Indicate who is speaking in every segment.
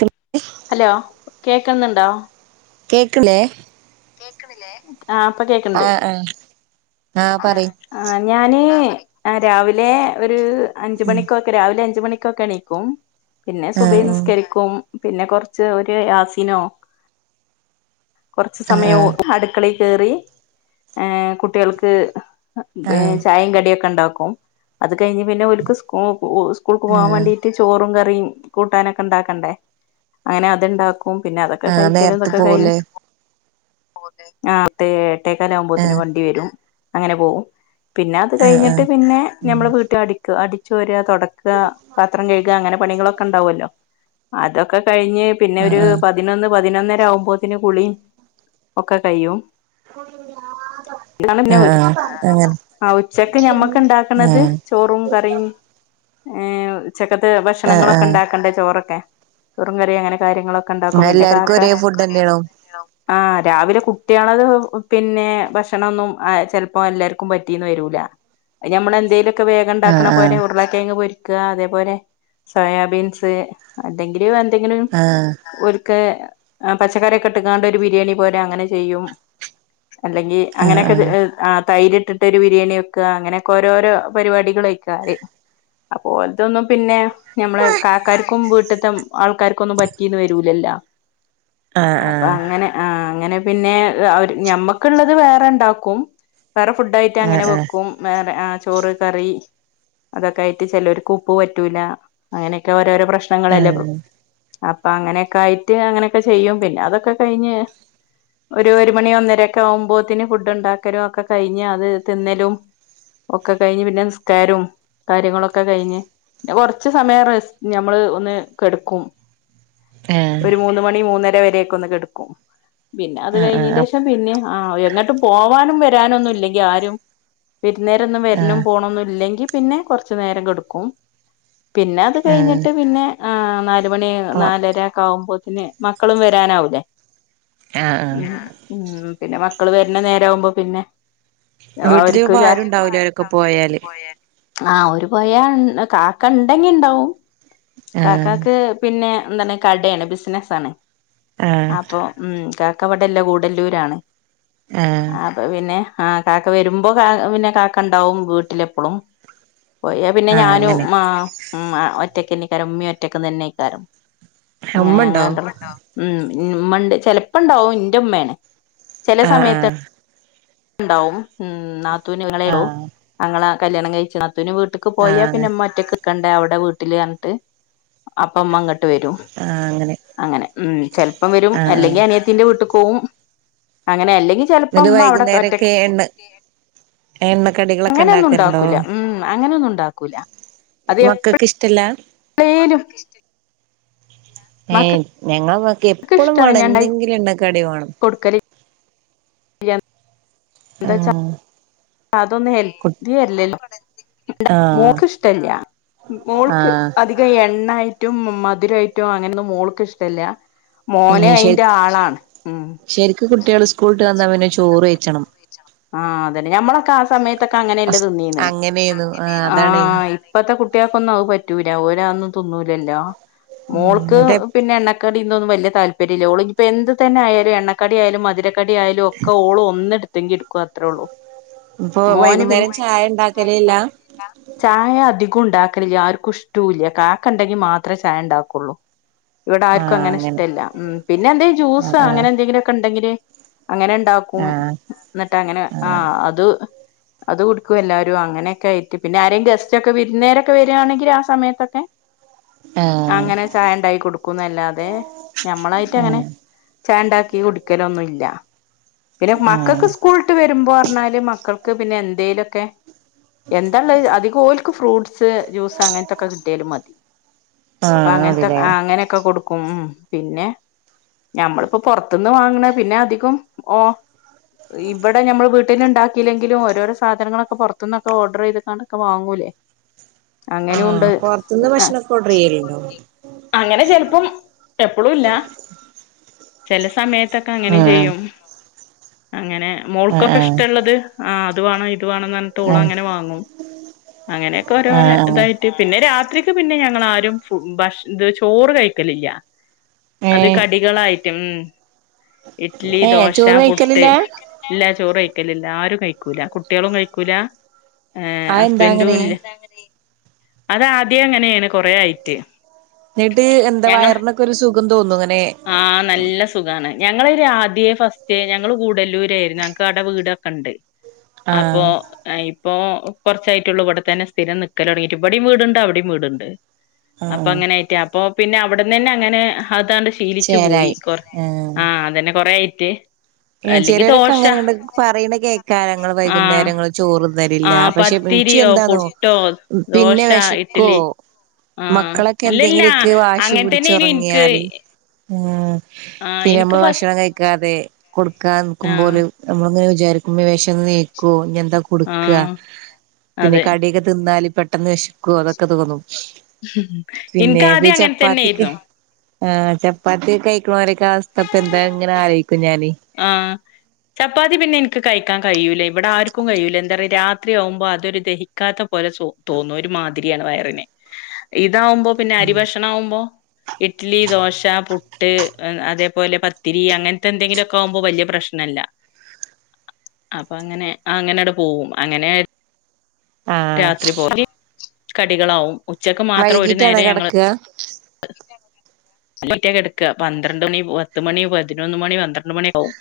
Speaker 1: ക്
Speaker 2: ഹലോ കേക്ക്ന്നുണ്ടോ?
Speaker 1: കേക്ക്ണ് ലേ?
Speaker 2: ആ ഇപ്പൊ കേക്ണ്ട്
Speaker 1: ആഹ് ആഹ് ആഹ് പറയ്
Speaker 2: ആ ഞാന് ആ് രാവിലെ ഒരു അഞ്ച്
Speaker 1: ഉം
Speaker 2: മണിക്കൊക്കെ രാവിലെ അഞ്ച് മണിക്കോക്കെണീക്കും. പിന്നെ
Speaker 1: ആഹ്
Speaker 2: സുബൈ
Speaker 1: ഉം
Speaker 2: നിസ്കരിക്കും. പിന്നെ കൊറച്ച് ഒരു യാസിനോ കൊറച്ച്
Speaker 1: ആഹ്
Speaker 2: സമയോ
Speaker 1: ആഹ്
Speaker 2: അടുക്ക കേറി കുട്ടികൾക്ക്
Speaker 1: ആഹ്
Speaker 2: ചായയും കടിയൊക്കെ ഉണ്ടാ ക്കും അത് കഴിഞ്ഞ് പിന്നെ ഓൽക്ക് സ്കൂൾക്ക് പോകാൻ
Speaker 1: ആഹ്
Speaker 2: വാണ്ടീട്ട് ചോറും കറി റിം കൂട്ടാനൊക്കെ ഇണ്ടാക്കണ്ടേ അങ്ങനെ അതിണ്ടാ ക്കും പിന്നെ അതൊക്കെ
Speaker 1: ആഹ്
Speaker 2: കയ്ക്കലും
Speaker 1: നേരത്തെ
Speaker 2: തൊക്കെ കയ്
Speaker 1: പോവുലേ
Speaker 2: ആ എട്ടേക്കാലാവുമ്പോത്തിന്
Speaker 1: ആഹ്
Speaker 2: വണ്ടി വെരും അങ്ങനെ പോവും. പിന്നെ അത്
Speaker 1: ആഹ് ആഹ്
Speaker 2: കഴിഞ്ഞിട്ട് പിന്നെ
Speaker 1: ഉം
Speaker 2: ഞമ്മള് വീട്ടില് അടിക്ക അടിച്ചേരാ തൊടക്ക പാത്രം കയ്ക അങ്ങനെ പണികളൊക്കെ ണ്ടാവുല്ലോ അതൊക്കെ കഴിഞ്ഞ് പിന്നെ
Speaker 1: ആഹ്
Speaker 2: ഒരു
Speaker 1: ആഹ്
Speaker 2: പതിനൊന്ന് പതിനൊന്നരാകുമ്പോത്തിന് കുളി ഒക്കെ കയ്യും
Speaker 1: ആ അങ്ങനെ
Speaker 2: ആ ഉച്ചക്ക് ഞമ്മക്ക് ണ്ടാക്ക്ണത്
Speaker 1: ആഹ്
Speaker 2: ചോറും കറിം. ഏ ഉച്ചക്കത്ത്
Speaker 1: ആഹ് ആഹ്
Speaker 2: ഭക്ഷണങ്ങളൊക്ക്ണ്ടാക്കണ്ടേ ചോറൊക്കെ ചോറുംകറി അങ്ങനെ കാര്യങ്ങളൊക്കെ ഇണ്ടാക്കും പിന്നെ
Speaker 1: എല്ലാർക്കും
Speaker 2: കാക്ക
Speaker 1: ഒരേ ഫുഡെന്നേണോ
Speaker 2: ആ രാവിലെ കുട്ട്യാളത് പിന്നെ ഭക്ഷണൊന്നും ചെലപ്പോ എല്ലാര്ക്കും പറ്റിന്ന് വരൂല. ഞമ്മളെന്തേങ്കിലൊക്കെ
Speaker 1: ആഹ്
Speaker 2: വേഗണ്ടാക്കണ പോലെ
Speaker 1: ആഹ്
Speaker 2: ഉരുളക്കേങ് പൊരി ക്ക അതേപോലെ സോയാബീൻസ് എന്തെങ്കിലും എന്തെങ്കിലും
Speaker 1: ആഹ്
Speaker 2: ഓ ൽക്ക് പച്ചക്കറിയൊക്കെ ഇട്ട്ങ്ങാണ്ട് ഒരു ബിരിയാണി പോലെ അങ്ങനെ ചെയ്യും. അല്ലെങ്കി അങ്ങനൊക്കെ തൈര് ഇട്ടിട്ടൊരു ബിരിയാണി വെക്ക അങ്ങനെക്കെ ഓരോരോ പരിപാടികളെക്ക അപ്പോ ഓൽതൊന്നും പിന്നെ ഞമ്മളെ കാക്കാർക്കും വീട്ട്ത്തെ ആൾക്കാർക്കൊന്നും പറ്റീന്ന് വരൂലല്ലോ.
Speaker 1: ആഹ് ആഹ്
Speaker 2: അപ്പോ
Speaker 1: ആഹ്
Speaker 2: അങ്ങനെ ആഹ് അങ്ങനെ പിന്നെ അവര് ഞമ്മക്ക്ള്ളത് വേറെ ണ്ടാക്കും. വേറെ ഫുഡായിട്ട് അങ്ങനെ
Speaker 1: ആഹ് ആഹ് ആഹ്
Speaker 2: വെക്കും വേറെ ചോറ്, കറി അതൊക്കായിട്ട് ചെലോര്ക്ക് ഉപ്പ് പറ്റൂല അങ്ങനെക്കെ ഓരോരോ പ്രശ്നങ്ങളല്ലേ അപ്പൊ അങ്ങനൊക്കായിട്ട് അങ്ങനൊക്കെ ചെയ്യും പിന്നെ അതൊക്കെ കഴിഞ്ഞ് ഒരു ഒരു മണി ഒന്നരക്കാവുമ്പോത്തിന് ഫുഡ് ണ്ടാക്കലും ഒക്കെ കഴിഞ്ഞ് അത് തിന്നലും ഒക്കെ കഴിഞ്ഞ് പിന്നെ നിസ്കാരവും കാര്യങ്ങളൊക്കെ കയ്ഞ്ഞ് പിന്നെ കൊർച്ച് സമയം റെ ഞമ്മള് ഒന്ന് കെട്ക്കും.
Speaker 1: ആഹ്
Speaker 2: ഒരു മൂന്ന് മണി മൂന്നര വരെക്കെ ഒന്ന് കെട്ക്കും. പിന്നെ അത്
Speaker 1: ആഹ് ആഹ് ആഹ് അപ്
Speaker 2: കഴിഞ്ഞേന്റെഷം പിന്നിം ആ എങ്ങോട്ട് പോവാനും വരാനൊന്നും ഇല്ലെങ്കി ആരും വിരുന്ന്കാരൊന്നും
Speaker 1: ആഹ്
Speaker 2: വര്ണും
Speaker 1: ആഹ്
Speaker 2: പോണൊന്നുല്ലെങ്കി പിന്നെ കൊറച്ച് നേരം കെട്ക്കും. പിന്നെ അത് കഴിഞ്ഞിട്ട് പിന്നെ ആ നാലുമണി നാലര ക്കെ ആകുമ്പോ പിന്നെ മക്കളും വരാനാവൂല്ലേ
Speaker 1: ആഹ് ആഹ്
Speaker 2: പിന്നെ മ ക്കള് വര്ണ നേരാകുമ്പോ പിന്നെ
Speaker 1: വീട്ടില്
Speaker 2: ഓര്ക്ക്
Speaker 1: ഇപ്പ
Speaker 2: ചായ
Speaker 1: ആരുണ്ടാവൂല അവരൊക്കെ പോയാല്
Speaker 2: ആ ഓര് പോയാ കാക്ക ണ്ടെങ്കി ണ്ടാവും
Speaker 1: ആഹ്
Speaker 2: കാക്കാക്ക് പിന്നെ എന്താണ് കടേണ് ബിസിനസ്സാണ്.
Speaker 1: ആ
Speaker 2: ഉം കാക്ക ഇവിടെല്ല ഗൂഡല്ലൂരാണ്
Speaker 1: ആഹ്
Speaker 2: അപ്പൊ പിന്നെ ആ കാക്ക വെരുമ്പോ പിന്നെ കാക്ക ണ്ടാവും വീട്ടിലെപ്പളും പോയാപിന്നെ
Speaker 1: ആഹ്
Speaker 2: ഞാനും
Speaker 1: അങ്ങനെ
Speaker 2: മ മ ഒറ്റക്കന്നെക്കാരം ഉമ്മേം ഒറ്റക്കന്നെക്കാരം. അങ്ങനെ ഞങ്ങള്
Speaker 1: ഉമ്മണ്ടോ
Speaker 2: രണ്ടാളും ഉമ്മ ണ്ട് ചെലപ്പോണ്ടാവും ന്റെ മ്മേണ്. ചെല സമയത്ത്
Speaker 1: ആഹ്
Speaker 2: ണ്ടാവും ഉം നാത്തൂന് [unintelligible]
Speaker 1: ആഹ്
Speaker 2: ആങ്ങള കല്യാണം കഴിച്ച് നാത്തൂന് വീട്ട്ക്ക് പോയാ
Speaker 1: ആഹ്
Speaker 2: പിന്നെ മ്മ ഒറ്റക്ക് നിൽക്കണ്ടേ അവിടെ. 'വീട്ടില് അങ്ങട്ട് അപ്പം അങ്ങ വരും
Speaker 1: ആഹ് അങ്ങനെ
Speaker 2: അങ്ങനെ ചെലപ്പം വരും
Speaker 1: ആഹ് ആഹ്
Speaker 2: അല്ലെങ്കിഅനിയത്തിയുടെ വീട്ടിക്ക് പോവും അങ്ങനെ അല്ലെങ്കിൽ ചിലപ്പം
Speaker 1: എന്നിട്ട്
Speaker 2: ഉമ്മ അവിടെ
Speaker 1: വൈകുന്നേരൊക്കെ
Speaker 2: ഒറ്റക്ക്
Speaker 1: എണ്ണ എണ്ണക്കടികളൊക്കെ
Speaker 2: അങ്ങനെയൊന്നും
Speaker 1: ഉണ്ടാക്കലുണ്ടോ
Speaker 2: ഉണ്ടാക്കൂല, ഉം അങ്ങനെയൊന്നും ഉണ്ടാക്കൂലഅത് എപ്പ
Speaker 1: മക്കൾക്ക് ഇഷ്ടല്ല
Speaker 2: ളേലും
Speaker 1: ഏഞങ്ങളെ ഉമ്മാക്ക് എപ്പോഴും വേണം എന്തെങ്കിലും എണ്ണക്കടി വേണം
Speaker 2: കൊടുക്കല് എന്താച്ചാ
Speaker 1: ആഹ്
Speaker 2: അതൊന്നും
Speaker 1: കു
Speaker 2: ഹെൽത്തി അല്ലല്ലോ
Speaker 1: ആഹ്
Speaker 2: മോൾക്ക് ഇഷ്ടല്യാ മോൾക്ക്
Speaker 1: ആഹ്
Speaker 2: അധികം എണ്ണായി ട്ടുംമധുരമായിട്ടും അങ്ങനൊന്നും മോൾക്ക് ഇഷ്ടല്ല
Speaker 1: ഉം
Speaker 2: മോന്
Speaker 1: ശരി
Speaker 2: അയിന്റെ ആളാണ് ഉം
Speaker 1: ശരിക്ക് കുട്ടികള് സ്കൂളിട്ട് വന്നാ പിന്നെ ചോറ് കഴിച്ചണം
Speaker 2: ആഅതന്നെ ഞമ്മളെ ക്കാ സമയത്തൊക്കെ അങ്ങനെയല്ലേ
Speaker 1: അസ്
Speaker 2: തിന്നി ന്നെ
Speaker 1: അങ്ങനെയെന്നു ആഹ്
Speaker 2: ആ
Speaker 1: അതാണ്
Speaker 2: ഇപ്പത്തെ കുട്ടികൾക്കൊന്നും അത് പ റ്റൂല. ഓല് അതൊന്നും തിന്നൂല്ലോമോൾക്ക്
Speaker 1: എന്നിട്ട്
Speaker 2: പിന്നെ എണ്ണ കടിയൊന്നും വലിയ താല്പര്യമില്ല ഓള് ഇപ്പൊ എന്ത് തന്നെ ആയാലും, എണ്ണക്കടി ആയാലും മധുര കടി ആയാലും ഒക്കെ ഓള് ഒന്നെടുത്തെങ്കിൽ എടുക്കും അത്രേ ഉള്ളൂ മോന്പിന്നെ വൈകുന്നേരം ചായ ഉണ്ടാക്കലില്ല ചായ അധികം ഉണ്ടാക്കലില്ല ആർക്കും ഇഷ്ടവും ഇല്ലകാക്ക ഉണ്ടെങ്കിൽ മാത്രമേ ചായ ഉണ്ടാക്കുള്ളൂ ഇവിടെ ആർക്കും അങ്ങനെ ഇഷ്ടമല്ല ഉം പിന്നെ എന്തെങ്കിലും
Speaker 1: ആഹ്
Speaker 2: ജ്യൂസ്
Speaker 1: ആഹ്
Speaker 2: അങ്ങനെ എന്തെങ്കിലും ഒക്കെ ഉണ്ടെങ്കില് അങ്ങനെ ഉണ്ടാക്കും
Speaker 1: ആഹ്
Speaker 2: എന്നിട്ട് അങ്ങനെ ആ അത് അത് കൊടുക്കും എല്ലാവരും അങ്ങനെയൊക്കെ ആയിട്ട് പിന്നെ ആരെയും ഗസ്റ്റ് ഒക്കെ വിരുന്നേരൊക്കെ വരിവാണെങ്കിൽ ആ സമയത്തൊക്കെ
Speaker 1: ആഹ് ആഹ്
Speaker 2: അങ്ങനെ ചായ ഇണ്ടായി കൊടുക്കുന്നല്ലാതെ ഞമ്മളായിട്ട് അങ്ങനെ
Speaker 1: ആഹ്
Speaker 2: ചാണ്ടാക്കി കുടിക്കലൊന്നുല്ല. പിന്നെ മക്കൾക്ക്
Speaker 1: ആഹ്
Speaker 2: സ്കൂളിട്ട് വരുമ്പോ പറഞ്ഞാല് മക്കൾക്ക് പിന്നെ എന്തേലുംക്കെ. എന്താ ഉള്ളത് അധികം ഓലക്ക് ഫ്രൂട്ടസ് ജ്യൂസ് അങ്ങനത്തൊക്കെ കിട്ടിയാലും മതി. അപ്പൊ
Speaker 1: ആഹ്
Speaker 2: അങ്ങനത്തെ
Speaker 1: അതിലേ
Speaker 2: അങ്ങനെയൊക്കെ കൊടുക്കും ഉം പിന്നെ ഞമ്മളിപ്പോപുറത്തുന്ന് വാങ്ണ പിന്നെ അധികം ഓ ഇവിടെ ഞമ്മൾ വീട്ടിൽ ഉണ്ടാക്കി ക്കില്ലെങ്കിലും ഓരോരോ സാധനങ്ങളൊക്കെ പുറത്ത് നിന്നൊക്കെ ഓർഡർ ചെയ്താണ്ടൊക്കെ വാങ്ങൂലേ അങ്ങനെയുണ്ട്
Speaker 1: ആഹ് പൊറത്തുന്ന്
Speaker 2: ആ
Speaker 1: ഭക്ഷണൊക്കെ ഓർഡർ ചെയ്യലുണ്ടോ
Speaker 2: അങ്ങനെ ചെലപ്പം എപ്പഴും ഇല്ല ചില സമയത്തൊക്കെ അങ്ങനും
Speaker 1: ആഹ്
Speaker 2: ചെയ്യും അങ്ങനെ
Speaker 1: ആഹ്
Speaker 2: മോൾക്കൊക്കെ
Speaker 1: ആഹ്
Speaker 2: ഇഷ്ടമുള്ളത് ആ അതുവാണ ഇത് വേണ പറഞ്ഞിട്ടോള്
Speaker 1: ആഹ്
Speaker 2: അങ്ങനെ വാങ്ങും അങ്ങനെയൊക്കെ ഓരോ
Speaker 1: ആഹ് ആഹ്
Speaker 2: ഇതായിട്ട് പിന്നെ രാത് ത്രിക്ക് പിന്നെ ഞങ്ങള് ആരും ഭക്ഷ ഇത് ചോറ് കഴിക്കലില്ല അത്
Speaker 1: ഏഹ്
Speaker 2: കടികളായിട്ടും ഉ ഇഡ്ലി
Speaker 1: ഏഹ്
Speaker 2: ദോശ
Speaker 1: ചോറ്
Speaker 2: പുട്ട്
Speaker 1: കഴിക്കലില്ല
Speaker 2: ഇല്ല ചോറ് വഴിക്കലില്ല ആരും കഴിക്കൂല കുട്ടികളും കഴിക്കൂല
Speaker 1: അതെന്താ
Speaker 2: ഹസ്ബന്റും
Speaker 1: അങ്ങനെ
Speaker 2: ഇല്ല ആതെന്താ അങ്ങനെ അത്അദ്യം അങ്ങനെയാണ് കൊറെ ആയിട്ട്
Speaker 1: എന്നിട്ട് എന്താ വയറിനൊക്കെ ഒരു സുഖം തോന്നുഅങ്ങനെ
Speaker 2: ആ നല്ല സുഖാണ് ഞങ്ങളൊരുആദ്യെ ഫസ്റ്റ് ഞങ്ങള് കൂടല്ലൂര്ആരുന്നു ഞങ്ങക്ക് അവിടെ വീടൊക്കെ ഉണ്ട് അപ്പൊ
Speaker 1: ആഹ്
Speaker 2: ഇപ്പൊ കുറച്ചായിട്ടുള്ളൂ ഇവിടെ തന്നെ സ്ഥിരം നിക്കക്കല തുടങ്ങിട്ട് ഇവിടെയും വീടുണ്ട് അവിടെയും വീടുണ്ട് അപ്പൊ
Speaker 1: ആഹ്
Speaker 2: അങ്ങനൊയിട്ടാ അപ്പൊ പിന്നെ അവിടന്ന് തന്നെ അങ്ങനെ അതാണ്ട് ശീലിച്ചു പോയി
Speaker 1: ചേലായി
Speaker 2: കൊ ആ അതന്നെ കൊറേ ആയിട്ട് അല്ലെങ്കി
Speaker 1: ചിലരൊക്കെ
Speaker 2: ദോശ
Speaker 1: അങ്ങനെ പറയണേ കേൾക്കാം ഞങ്ങൾ
Speaker 2: ആഹ്
Speaker 1: വൈകുന്നേരങ്ങളിൽ ചോറ് തിന്നില്ല
Speaker 2: ആഹ്
Speaker 1: പക്ഷേ മിച്ചി
Speaker 2: പത്തിരിയോ
Speaker 1: എന്താന്നോ
Speaker 2: പുട്ടോ
Speaker 1: പിന്നെ
Speaker 2: ദോശ
Speaker 1: വിശക്കോ
Speaker 2: ഇഡ്ഡലി ആഹ്
Speaker 1: മക്കളൊക്കെ
Speaker 2: ഇല്ലല്ല
Speaker 1: എന്തെങ്കിലുമൊക്കെ വാശി പിടിച്ച
Speaker 2: അങ്ങൻത്തന്നേനു ഇൻക്ക്
Speaker 1: ഉറങ്ങിയാല് ഉം
Speaker 2: ആഹ്
Speaker 1: പിന്നെ
Speaker 2: ഇനിക്ക്
Speaker 1: നമ്മള്
Speaker 2: ഫസ്
Speaker 1: ഭക്ഷണം കഴിക്കാതെ കൊടുക്കാതെ നിക്കുമ്പോ
Speaker 2: ആഹ്
Speaker 1: ഓല് നമ്മളങ്ങനെ വിചാരിക്കും വേഷ ന്ന് നികോ. ന്താ കൊട്ക്കാ
Speaker 2: ആഹ്
Speaker 1: പിന്നെ
Speaker 2: അതെ
Speaker 1: കടിയൊക്കെ തിന്നാൽ പെട്ടെന്ന് വെശ കോ അതൊക്കെ തോന്നും. പിന്നെ ബി
Speaker 2: ഇൻക്കാദ്യം
Speaker 1: ചപ്പാത്തിക്ക്.
Speaker 2: അങ്ങൻത്തന്നേര്ന്നു
Speaker 1: ആ ചപ്പാത്തി കഴിക്ക്‌ണോരെക്കെ അവസ്ഥ ഇപ്പ എന്താ ഇങ്ങനെ ആലോയിക്കും ഞാന്.
Speaker 2: ആ ചപ്പാത്തി പിന്നെ എനിക്ക് കഴിക്കാൻ കഴിയൂല ഇവിടെ ആർക്കും കഴിയൂല എന്താറിയ രാത്രി ആവുമ്പോൾ അതൊരു ദഹിക്കാത്ത. പോലെ സോ തോന്നുഒരു മാതിരിയാണ് വയറിന് ഇതാവുമ്പോ പിന്നെ അരി ഭക്ഷണം ആവുമ്പോ. ഇഡ്ലി ദോശ പുട്ട് അതേപോലെ പത്തിരി അങ്ങന്‌ത്തെ എന്തെങ്കിലും. ഒക്ക ആവുമ്പോ വല്യയ പ്രശ്നല്ല. അപ്പൊ അങ്ങനെ അങ്ങനെ ട്ട് പോവും അങ്ങനെ.
Speaker 1: ആഹ്
Speaker 2: രാത്രി പോലി കടികളാവും. ഉച്ചക്ക് മാത്രം ഒര്
Speaker 1: വൈകീട്ടാണോ
Speaker 2: നേരം ഞങ്ങള്
Speaker 1: കെടക്കാ
Speaker 2: [unintelligible] ഒറ്റെ കട്ക്കാപന്ത്രണ്ട് മണി പത്ത് മണി പതിനൊന്ന് മണി പന്ത്രണ്ട് മണി ആവും.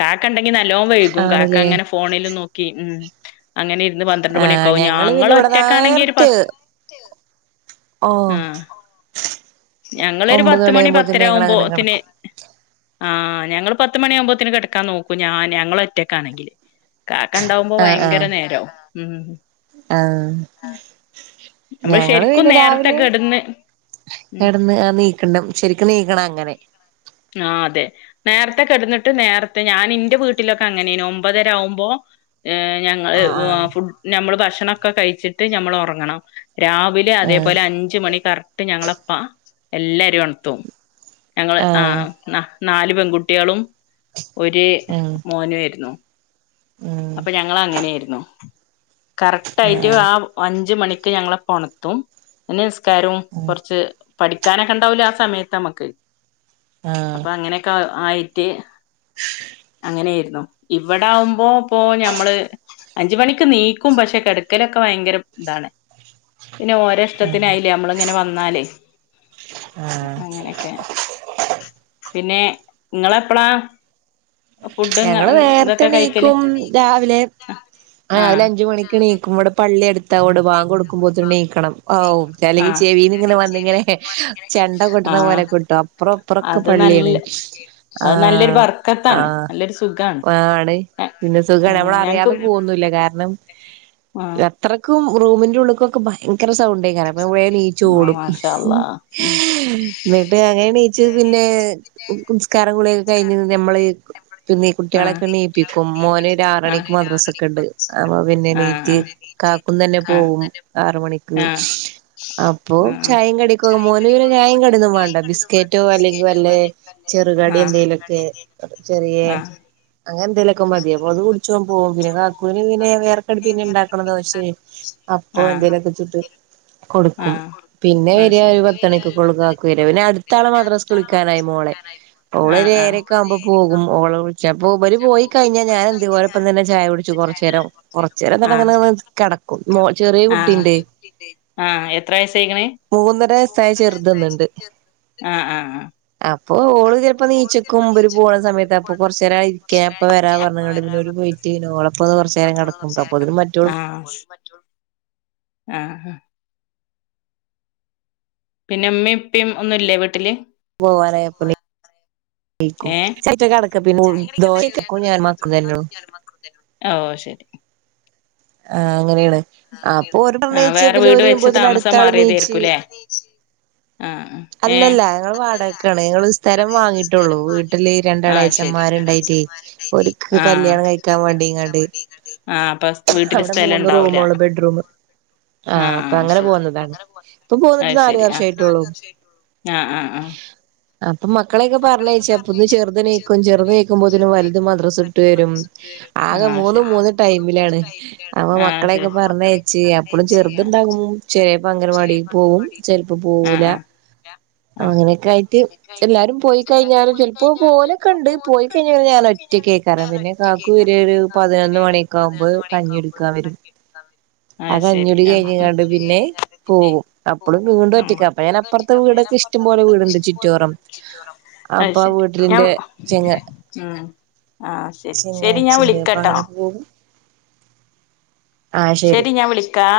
Speaker 2: കാക്ക ണ്ടെങ്കി നല്ലോം വൈകും കാക്ക
Speaker 1: ആണ്ല്ലേ
Speaker 2: അങ്ങനെ ഫോണിൽ നോക്കി ഉം അങ്ങനെ ഇരുന്ന് പന്ത്രണ്ട് മണി
Speaker 1: ആഹ്
Speaker 2: ക്കാവും
Speaker 1: ഞങ്ങള് പിന്നെ ഇവിടെ
Speaker 2: ഞങ്ങള്ഒറ്റക്കാണെങ്കി ഒരു പത്ത്
Speaker 1: ഓ
Speaker 2: ആഹ് ഞങ്ങളൊരു പത്ത് മണി പത്തര
Speaker 1: ഞങ്ങളങ്ങനെ
Speaker 2: ആവുമ്പോത്തിന്
Speaker 1: കെടക്കും
Speaker 2: ആ. ഞങ്ങള്പത്ത് മണിയാകുമ്പോത്തിന് കിടക്കാൻ നോക്കുംഞാ ഞങ്ങള് ഒറ്റക്കാണെങ്കില്. കാക്ക ഉണ്ടാവുമ്പോ ഭയങ്കര നേരാവും ഉം.
Speaker 1: ആ
Speaker 2: നമ്മള്
Speaker 1: ഞങ്ങള്
Speaker 2: ശരിക്കും
Speaker 1: പിന്നെ
Speaker 2: നേരത്തെ
Speaker 1: രാവിലെ
Speaker 2: കെടന്ന് ഉം
Speaker 1: കെടന്ന് ആ നീക്കണ്ട ശരിക്ക്നീക്കണം അങ്ങനെ
Speaker 2: ആഹ് അതെ നേരത്തെ കിടന്നിട്ട് നേരത്തെ ഞാൻ ഇന്റെ വീട്ടിലൊക്കെ അങ്ങനെ നു ഒമ്പതര ആവുമ്പോ ഏ ഞങ്ങള്
Speaker 1: ആഹ്
Speaker 2: ഫുഡ് ഞമ്മള് ഭക്ഷണംക്കെ കഴിച്ചിട്ട് ഞമ്മള് ഉറങ്ങണം രാവിലെ
Speaker 1: ആഹ്
Speaker 2: അതേപോലെ അഞ്ച മണി കറക്റ്റ് ഞങ്ങളപ്പ എല്ലാരീം ഒണ്ത്തും ഞങ്ങള് ആ
Speaker 1: ആഹ്
Speaker 2: നാല് പെൺകുട്ട്യോളും ഒരു
Speaker 1: ആഹ്
Speaker 2: മോന യിരുന്നു
Speaker 1: ഉം
Speaker 2: അപ്പൊ ഞങ്ങള്അങ്ങനെയിരുന്നു കറക്റ്റ്
Speaker 1: ഉം
Speaker 2: ആയിട്ട്
Speaker 1: ആഹ്
Speaker 2: ആ അഞ്ച് മണിക്ക് ഞങ്ങളെപ്പണത്തും നി ക്കാരും
Speaker 1: ഉം
Speaker 2: കുറച്ച് പഠിക്കാനൊക്കെ ണ്ടാവൂലേ ആ സമയത്ത് നമക്ക്
Speaker 1: ആഹ്
Speaker 2: അപ്പൊ അങ്ങനെക്കെ ആയിട്ട് അങ്ങനെയിരുന്നുഇവിടെകുമ്പോ പ്പോ ഞമ്മള് അഞ്ച്മണിക്ക് നീ ക്കും പക്ഷെ കിടക്കലൊക്കെ ഭയങ്കര ഇതാണ് പിന്നെ ഓരെ
Speaker 1: ആഹ്
Speaker 2: ഇഷ്ടത്തിനായി ലെ നമ്മള് ഇങ്ങനെ വ ന്നാല്
Speaker 1: ആഹ്
Speaker 2: അങ്ങനെക്കെ പിന്നെ ഇങ്ങള് എപ്പളാ
Speaker 1: ഞങ്ങള് നേര്ത്തെണീക്കും രാവിലെ രാവിലെ
Speaker 2: ആഹ്
Speaker 1: അഞ്ച് മണി ക്ക്ണീക്കും ഇവടെ പള്ളി ട് ത്താ അ ഓണ്ട്ബാങ്ക് കൊടുക്കുമ്പോത്തിന് നീക്കണം ഔ അല്ലെങ്കി
Speaker 2: ആഹ്
Speaker 1: ചെവീന്ന് ങ്ങനെ വന്നിങ്ങനെ ചെണ്ട കൊട്ട്
Speaker 2: ആഹ്
Speaker 1: ണപോലക്കെ കൊട്ടും അപ്പറം ഇപ്പൊറൊക്കെ
Speaker 2: അത്
Speaker 1: പള്ളിയാണ്
Speaker 2: നല്ല
Speaker 1: ആ
Speaker 2: അത് നല്ലൊരു
Speaker 1: ആ
Speaker 2: ബർക്കത്താണ് നല്ലൊരു സുഖാണ്
Speaker 1: ആണ് പിന്നെ സുഖാണ്
Speaker 2: ആഹ്
Speaker 1: നമ്മള്
Speaker 2: ഞങ്ങക്ക്
Speaker 1: അറിയാതെ പൊവന്നുല്ല കാരണം
Speaker 2: ആഹ്
Speaker 1: അത്രക്കും റൂമിന്റെ ഉള്ള് ക്കൊ ക്കെ ഭയ ങ്കര സൗണ്ടേക്കാരം അപ്പ വേ നീച്ച്
Speaker 2: ആഹ്
Speaker 1: ഓടും
Speaker 2: മാഷാ അള്ളാ ഉം
Speaker 1: ന്നട്ട് അങ്ങനെണീച്ച് പിന്നെ നിസ്കാരം കൂളിയൊക്കെ കഴിഞ്ഞ് നമ്മള് പിന്നീ കുട്ടിയോ ളൊക്കെ
Speaker 2: പിന്നെ
Speaker 1: നീണപ്പിക്കും മോന് ര് ആറണിക്ക് മദ്രാസൊക്കെണ്ട് അപ്പ പിന്നെ ണീറ്റ് കാക്കുംതന്നെ പോവും ആറ് മണിക്ക്
Speaker 2: ആ
Speaker 1: അപ്പൊ ചായും കടിക്കെ മോന് പിന്നെ ചായും കടിന്നും വേണ്ട ബിസ്ക്കറ്റോ അല്ലെങ്കി വല്ലെ ചെറുകടി
Speaker 2: ആഹ്
Speaker 1: എന്തെലൊക്കെ ചെറിയ അങ്ങനെന്തേലുക്കെ മതി അപ്പൊ അത് കുടിച്ചോ ഓൻ പോകും പിന്നെ കാക്കുന് പിന്നെ വേറെ ക്കടി പിന്നെ ഇണ്ടാക്കണം ദോശിം അപ്പൊ
Speaker 2: ആഹ് ആഹ്
Speaker 1: എന്തേലൊക്കെ ചുട്ട് കൊട്ക്കും
Speaker 2: ആഹ്
Speaker 1: പിന്നെ
Speaker 2: അത്
Speaker 1: വരാ
Speaker 2: ശരി
Speaker 1: ഒരു പത്ത്ണിക്കൊക്കൊള്ളു കാകു വരാ പിന്നെ അടുത്താളെ മദ്രാസ് വിളിക്കാനായി മോളെ മോള്
Speaker 2: ആഹ് ആഹ്
Speaker 1: ഏഴരക്കാ ഇപ്പ പോകും ഓളേ വിളിച്ച പ്പോഇവര്പോയി കഴിഞ്ഞാൽ ഞാൻ ഇതു പോലപ്പ തന്നെ ചായ കുടിച്ചു കൊറച്ച നേരം കൊറച്ച്- ഇങ്ങനെ
Speaker 2: ആഹ്
Speaker 1: തന്നെങ്ങ് കിടക്കും മോ ചെറിയ
Speaker 2: ആഹ്
Speaker 1: കുട്ടിണ്ട്-
Speaker 2: ആഹ് എത്ര വയസ്സയിക്കണ്.
Speaker 1: വയസ്സായ
Speaker 2: മൂന്നര വയസയി.
Speaker 1: ചെറുതൊന്നുണ്ട്
Speaker 2: ആ ആ ആ-
Speaker 1: അപ്പ ഓള് ഇപ്പ നീച്ച-
Speaker 2: [inaudible] [unintelligible] [unintelligible]
Speaker 1: അപ്പ വരാ പറഞ്ഞ്ങ്ങാണ്ട് പിന്നെ ഓര് പോയി ട്ട് ഓളൊപ്പം കൊറച്ചേരം കെടക്കും അപ്പോത്തിന് മറ്റോള്
Speaker 2: ആഹ് [unintelligible] ആഹ് പിന്നെ ഇമ്മയും ഇപ്പയും ഒന്നും ഇല്ലേ വീട്ടില്-
Speaker 1: പോ വറെ എപ്പണീ
Speaker 2: ഏ
Speaker 1: [unintelligible] [unintelligible] [inaudible]
Speaker 2: ആ ഓആ ശരി-
Speaker 1: ആഹ് അങ്ങനെയാണ്- അപ്പൊ ഓര്
Speaker 2: ആ
Speaker 1: പറഞ്ഞയച്ച്
Speaker 2: വേറെ
Speaker 1: പിന്നെ
Speaker 2: വീട്
Speaker 1: ഓര്
Speaker 2: വെച്ച്
Speaker 1: വരുമ്പോത്തിന്
Speaker 2: താമസം
Speaker 1: അടുത്ത ആള്
Speaker 2: മാറിയത്
Speaker 1: നീച്ച്
Speaker 2: ആയിരിക്കൂല്ലേ- ആഹ് ആ- ഏ
Speaker 1: അല്ലല്ല ഞങ്ങള് വാടകക്കാണ് ഞങ്ങള് സ്ഥലം വാങ്ങീട്ടുള്ളു വീട്ടില്
Speaker 2: ആഹ് ശരി
Speaker 1: രണ്ടളയച്ചന്മാർണ്ടായിട്ടേ- ഓരക്ക്
Speaker 2: ആഹ്
Speaker 1: കല്യാണം കഴിക്കാൻ വേണ്ടിങ്ങാണ്ട്
Speaker 2: ആഹ് അപ്പൊ വീട്ടില്
Speaker 1: അവിടെ
Speaker 2: സ്ഥലം
Speaker 1: മൂന്ന്
Speaker 2: ഉണ്ടാവൂല
Speaker 1: റൂമൊള്ളൂ- ബെഡ്റൂ ആ അപ്പൊ
Speaker 2: ആഹ്
Speaker 1: അങ്ങനെ
Speaker 2: ശരി
Speaker 1: പോന്നതാണ് ഇപ്പൊ പോന്നിട്ട്
Speaker 2: അത്
Speaker 1: നാല്
Speaker 2: ശരി
Speaker 1: വർഷ
Speaker 2: ആ
Speaker 1: ആയിട്ടുള്ളൂ-
Speaker 2: ആ ആഹ് ആഹ്-
Speaker 1: അപ്പൊ മക്കളെയൊക്കെ പറഞ്ഞയച്ച അപ്പൊ ക് ചെറു നീക്കും ചെറു നീക്കുമ്പോന് വലുത് മദ്രസ ഇട്ട് വരും-
Speaker 2: ആ
Speaker 1: ആകെ
Speaker 2: ആ
Speaker 1: മൂന്നും
Speaker 2: ശരി
Speaker 1: മൂന്നും ടൈമിലാണ് അപ്പ
Speaker 2: ആഹ്
Speaker 1: മക്കളെയൊക്കെ
Speaker 2: ശരി
Speaker 1: പറഞ്ഞയച്ച് അപ്പളും ചെറുതുണ്ടാകും- ചെയപ്പോ അംഗനവാടിൽ പോവും ചെയപ്പോ
Speaker 2: ആ ആ
Speaker 1: പോവൂല-
Speaker 2: ആ
Speaker 1: അങ്ങനൊക്കെ ആയിട്ട് എല്ലാരും- പോയിക്കഴിഞ്ഞാലും ചിലപ്പോ പോനൊക്കൊണ്ട് പോയിക്കഴിഞ്ഞാല് ഞാനൊറ്റ കേക്കാറും പിന്നെ കാക്കു വര് ഒരു-
Speaker 2: കാക്കു വര
Speaker 1: പതിനൊന്ന്
Speaker 2: ഒരു
Speaker 1: മണിയൊക്കെ ആകുമ്പോ
Speaker 2: പതിനൊന്ന് മണിയക്കാമ്പൊ കഞ്ഞികുടിക്കാൻ വരും-
Speaker 1: അകഞ്ഞൂടി കഴിഞ്ഞിങ്ങാണ്ട് പിന്നെ പോവും അപ്പഴും വീണ്ടും ഒറ്റക്ക അപ്പ ഞാൻ അപ്പറത്തെ വീടൊക്കെ- ഇഷ്ടംപോലെ വീടുണ്ട് ചുറ്റുവോറം-
Speaker 2: അത് ശരി ഞാൻ
Speaker 1: ചെങ്ങ
Speaker 2: ഉം- ആഹ് ശരി ശരി ഞാൻ
Speaker 1: ചെങ്ങായിച്ചിണ്ട് അപ്പൊ
Speaker 2: വിളിക്കാട്ടോ-
Speaker 1: അങ്ങനെ പോകും
Speaker 2: ശരി ഞാൻ വിളിക്കാ-